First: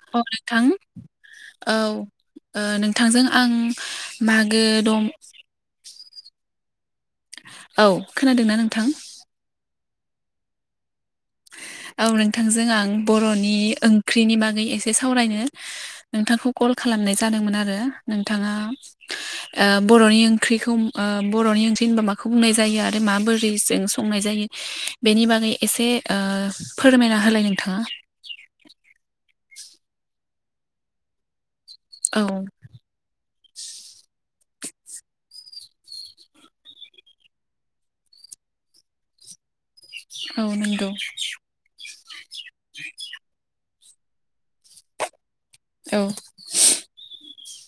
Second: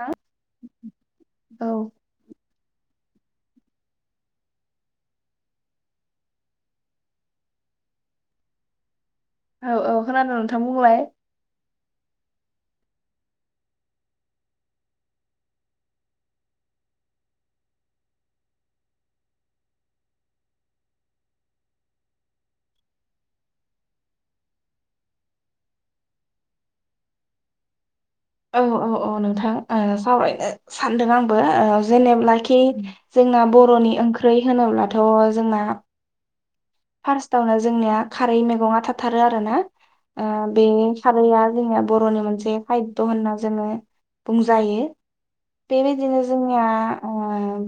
औ अ नोंथां औ ओ नोंथांजों आं मागो द औ खोनादोंना नोंथां? औ औ खोनादों नोंथां बुंलाय औ नोंथांजों आं बर'नि ओंख्रिनि बागै एसे सावरायनो नोंथांखौ कल खालाम नाय जादोंमोन आरो नोंथाङा ओ बर'नि ओंख्रिखौ ओ बर'नि ओंख्रि होनबा मा माखौ बुंनाय जायो आरो माबोरै जों संनाय जायो बेनि बागै एसे ओ फोरमायना होलाय नोंथाङा। औ औ औ नोंथां ओ सावरायनो सानदों आंबो ओ औ जेनेब्लाखि जोंना बर'नि ओंख्रि होनोब्लाथ' जोंना फार्स्टावनो जोंनिया खारै मैगं थाथारो आरो ना। ओ औ बे नंगौ खारैया जोंना बर'नि मोनसे खायद' होनना जोङो बुंजायो औ बेबायदिनो जोंनिया ओ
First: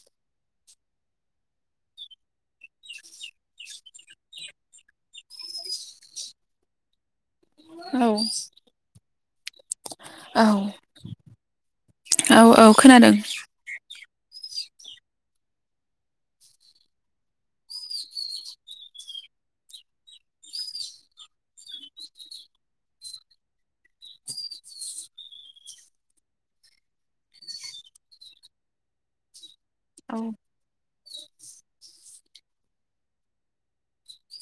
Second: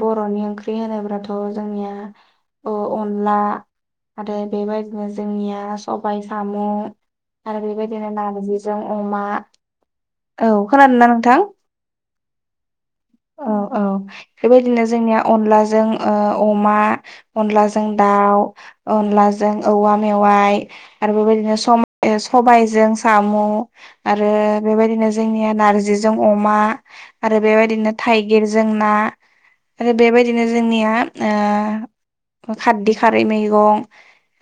बर'नि ओंख्रि होनोब्लाथ' जोंनिया अनला आरो बेबायदिनो जोंनिया सबाय साम' आरो औ बेबायदिनो नारजिजों अमा औ खोनादोंना नोंथां औ औ खोनादों औ औ बेबायदिनो जोंनिया अनलाजों ओ अमा अनलाजों दाउ अनलाजों औवा मेवाइ आरो बेबायदिनो सबायजों साम' आरो बेबायदिनो जोंनिया नारजिजों अमा आरो बेबायदिनो थाइगिर जों ना आरो औ बेबायदिनो जोंनिया ओ खारदै खारै मैगं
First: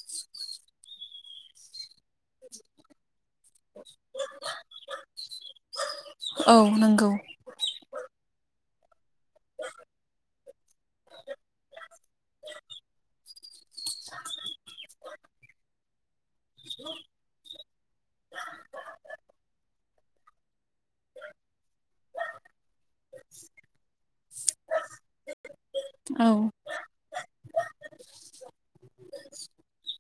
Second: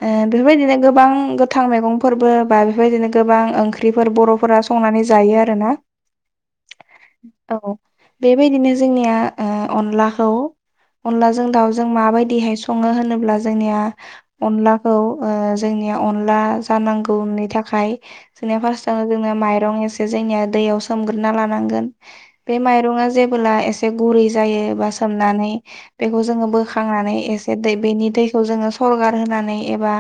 ओ बेफोरबायदिनो गोबां गोथां मैगंफोरबो बा बेफोरबायदिनो गोबां ओंख्रिफोर बर'फोरा संनानै जायो आरोना। औ नंगौ औ बेबायदिनो जोंनिया ओ अनलाखौ अनलाजों दाउजों माबायदिहाय सङो होनोब्ला जोंनिया अनलाखौ ओ जों जोंनिया अनला जानांगौनि थाखाय जोंनिया फार्सतावनो माइरं एसे जोंनिया दैयाव सो मग्रोना लानांगोन। माइरंया जेबोला एसे गुरै जायो एबा सोमनानै बेखौ औ जोङो बोखांनानै एसे दै बेनि दैखौ जोङो सरगार होनानै एबा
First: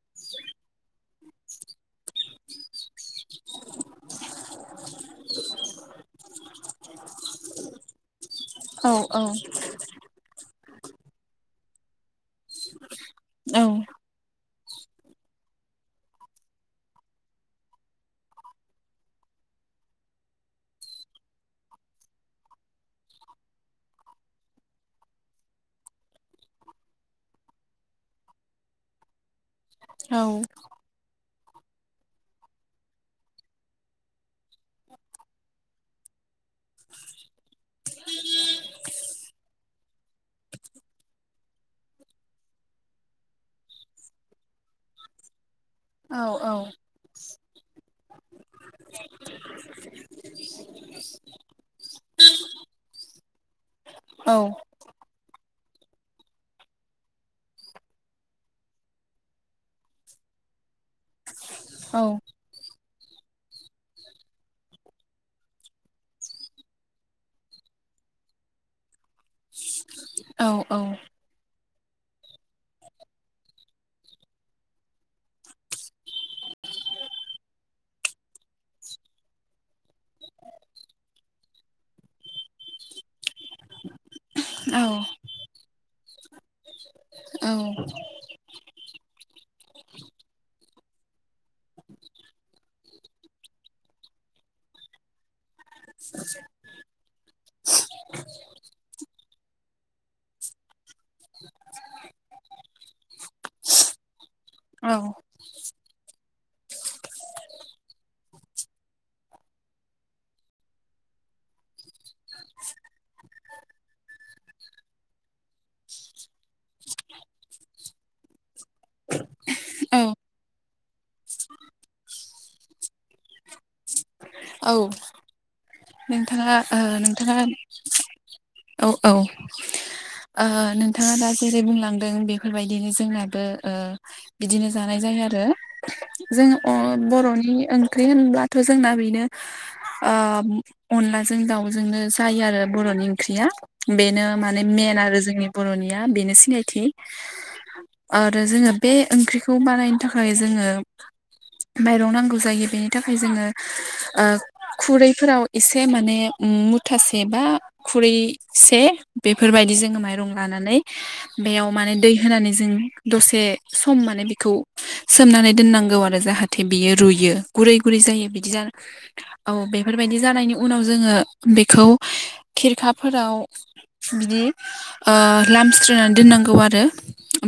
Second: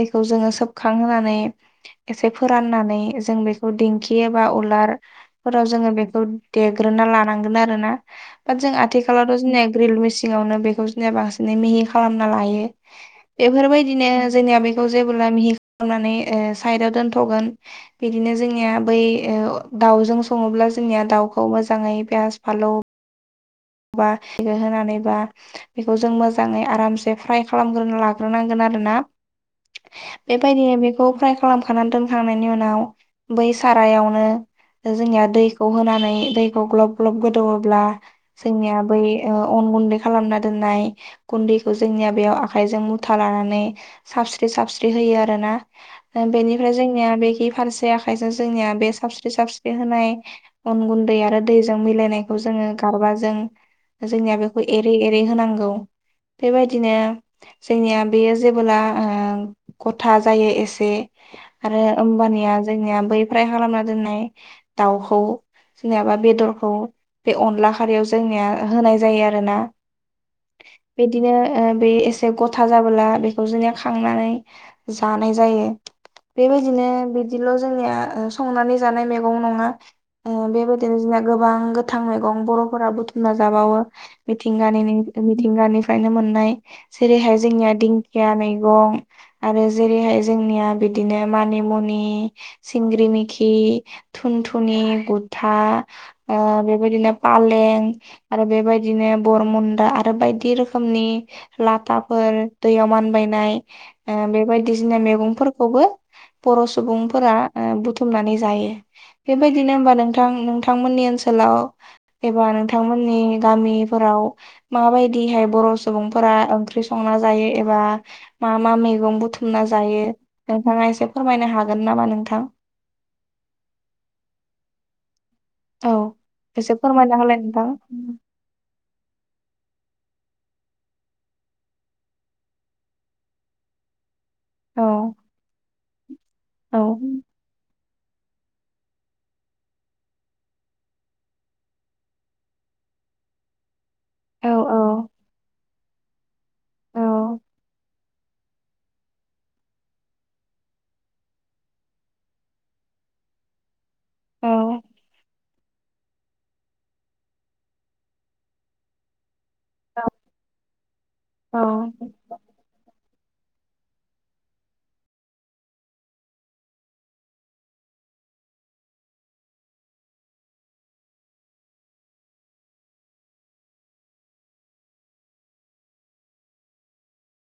दैखौ जोङो सोबखांहोनानै एसे फोराननानै जों बेखौ दिंखि एबा उलारफोराव जोङो बेखौ देग्रोना लानांगोन आरो ना बाट जों औ आथिखालावथ' जोंनिया ग्रिल मेसिनावनो बे बांसि मिहि खालामना लायो औ बेफोरबायदिनो जोंनिया बे बेखौ जेबोब्ला मिहिस खालामनानै साइदाव दोनथ'गोन बिदिनो जोंनिया बै। दाउजों सङोब्ला जोंनिया दाउखौ मोजाङै पियास फालौ होनानै बा बेखौ जों मोजाङै आरामसे फ्राय खालामग्रोनो लाग्रोनांगोन आ रोना औ बेबायदिनो बेखौ फ्राय खालामखानानै दोनखांनायनि उनाव बै सारायावनो। दा जोंनिया दैखौ होनानै दैखौ ग्लब ग्लब गोदौब्ला जोंनिया बै अन गुन्दै खालामना दोननाय गुन्दैखौ जोंनिया बेयाव आखायजों मुथा लानानै। लानानै सारस्रि सारस्रि होयो आरो ना औ बेनिफ्राय जोंनिया फारसे आखाइजों जोंनिया बे सारस्रि सारस्रि होनाय अन गुन्दै आरो दैजों मिलायनायखौ जों। गारबा जों औ जोंनिया बेखौ एरै एरै होनांगौ। बेबायदिनो जोंनिया बेयो जेबोला गथा जायो एसे आरो औ होमबानिया जोंनिया बै फ खालामना दोननाय दाउखौ। जेनयाबा बेदरखौ बे अनला खारियाव जोंनिया होनाय जायो आरोना। औ औ। बिदिनो बे एसे गथा जाबोला बेखौ जोंनिया खांनानै जानाय जायो बेबायदिनो बिदिल' जोंनिया संनानै जानाय मैगं नङा बेबायदिनो। गोबां गोथां मैगं बर' फोरा बुथुमना जाबावो औ मिथिंगानि मिथिंगानिफ्रायनो मोननाय जेरैहाय जोंनिया दिंखिया मैगं आरो जेरैहाय जोंनिया बिदिनो मानि मुनि सिंग्रि मिखि थुनथुनि गुथा ओ बेबायदिनो पालें। आरो बेबायदिनो बरमुन्दा आरो बायदि रोखोमनि लाफाफोर दैयाव मानबायनाय औ बेबायायदिसिना मैगंफोरखौबो बर' सुबुंफोरा बुथुमनानै जायो। बेबायदिनो हबा नोंथां नोंथांमोननि ओनसोलाव एबा नोंथांमोननि गामिफोराव माबायदिहाय बर' सुबुंफोरा ओंख्रि संनानै। जायो मा मा मै बुथुमना जायो नोंथाङा एसे फोरमायनो हागोन नामा? नोंथां। औ। औ नोंथाङा एसे फोरमायना नोंथाङा होलाय नोंथां। औ औ। नोंथाङा दा जेरै बुंलांदों बेफोरबायदिनो जोंनाबो। बिदिनो औ जानाय जायो आरो जों औ बर'नि ओं ओंख्रि होनब्लाथ' जोंना बेनो। अनलाजों दाउजोंनो जायो आरो बर'नि ओंख्रिया बेनो औ माने मेन आरो जोंनि। बर'निया बेनो सिनायथि औ आरो जोङो बे ओंख्रिखौ बानायनो थाखाय जोङो। माइरं नांगौ जायो बेनि थाखाय जोङो औ खुरैफोराव। एसे माने मुथासे बा खुरैसे बेफोरबायदि जोङो माइरं लानानै। बेयाव औ माने दै होनानै जों। दसे सम माने बिखौ सोमनानै दोननांगौ आरो जाहाथे बियो रुयो गुरै गुरै। जायो बिदि ज औ बेफोरबायदि जानायनि उनाव जोङो बेखौ खिरखाफोराव। बिदि लामस्रिनानै दोननांगौ आरो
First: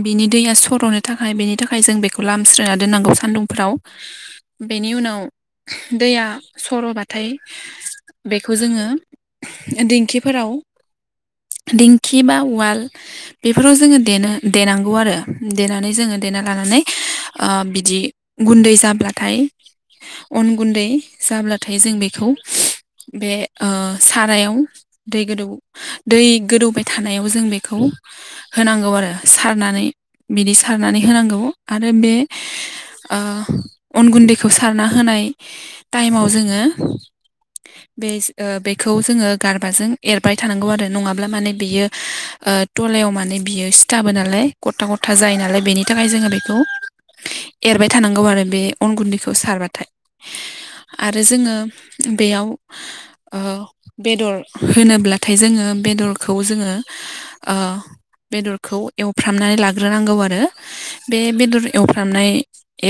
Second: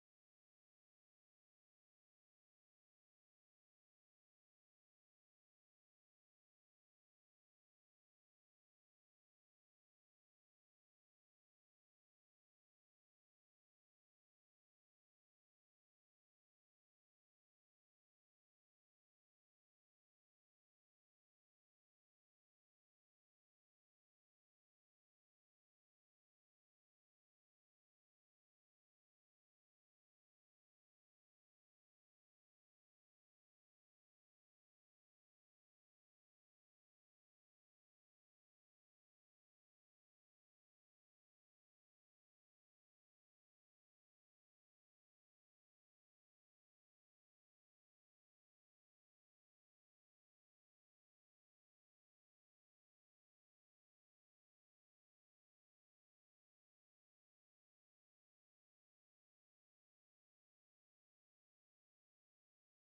बिनि दैया सर'नो थाखाय बेनि थाखाय जों बेखौ लामस्रोना दोननांगौ सान्दुंफोराव बेनि उनाव। दैया सर'बाथाय बेखौ जोङो दिेंखिफोराव दिंखि बा उवाल बेफोराव जोङो दनो देनांगौ आरो देनानै जोङो गना लानानै बिदि गुन्दै जाब्लाथाय अन गुन्दै जाब्लाथाय जों बेखौ बे सारायाव दै गोदौ दै गोदौबाय थानायाव जों बेखौ होनांगौ आरो सारनानै बिदि सारनानै होनांगौ आरो बे अन गुन्दैखौ सारना होनाय ताइमाव जोङो बे बेखौ जोङो गारबाजों एरबाय थानांगौ आरो नङाब्ला माने बेयो गलायाव माने बियो सिथाबो नालाय गथा गथा जायो नालाय बेनि थाखाय जोङो बेखौ एरबाय थानांगौ आरो बे अन गुन्दैखौ सारबाथाय आरो जोङो बेयाव ओ बेदर होनोब्लाथाय जोङो बेदरखौ जोङो ओ बेदरखौ एवफ्रामनानै लाग्रोनांगौ आरो बे बेदर एवफ्रामनाय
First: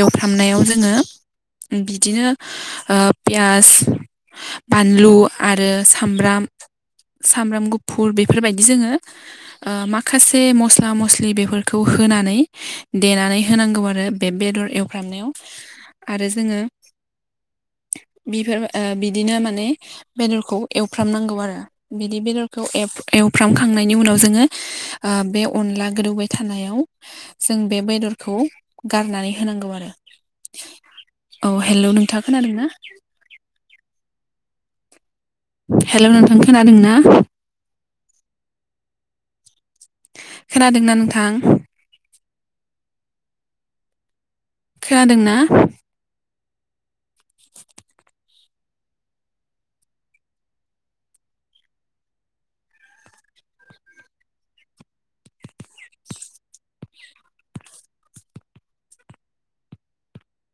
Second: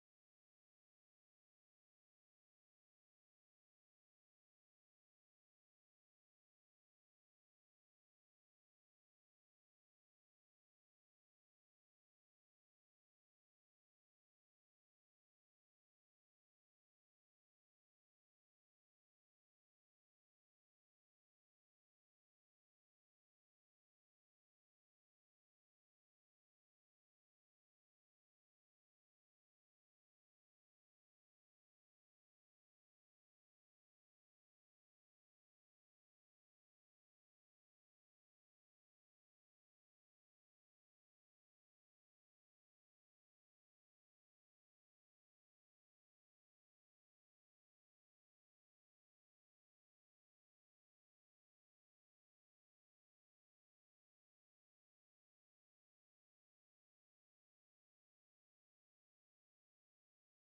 एवफ्राम नायाव जोङो बिदिनो ओ पियास बानलु आरो सामब्राम सामब्राम गुफुर बेफोरबायदि जोङो ओ माखासे मस्ला मस्लि बेफोरखौ हो होनानै देनानै होनांगौ आरो बे बेदर एवफ्रामनायाव आरो जोङो बेफोर ओ बिदिनो माने बेदरखौ एवफ्रामनांगौ आरो बिदि बेदरखौ एव एवफ्रामखां नायनि उनाव जोङो बे अनला गोदौबाय थानायाव जों बे बेदरखौ गारनानै होनांगौ आरो औ हेलौ नोंथाङा खोनादों ना? हेलौ नोंथां खोनादों ना? खोनादोंना नोंथां? खोनादों ना?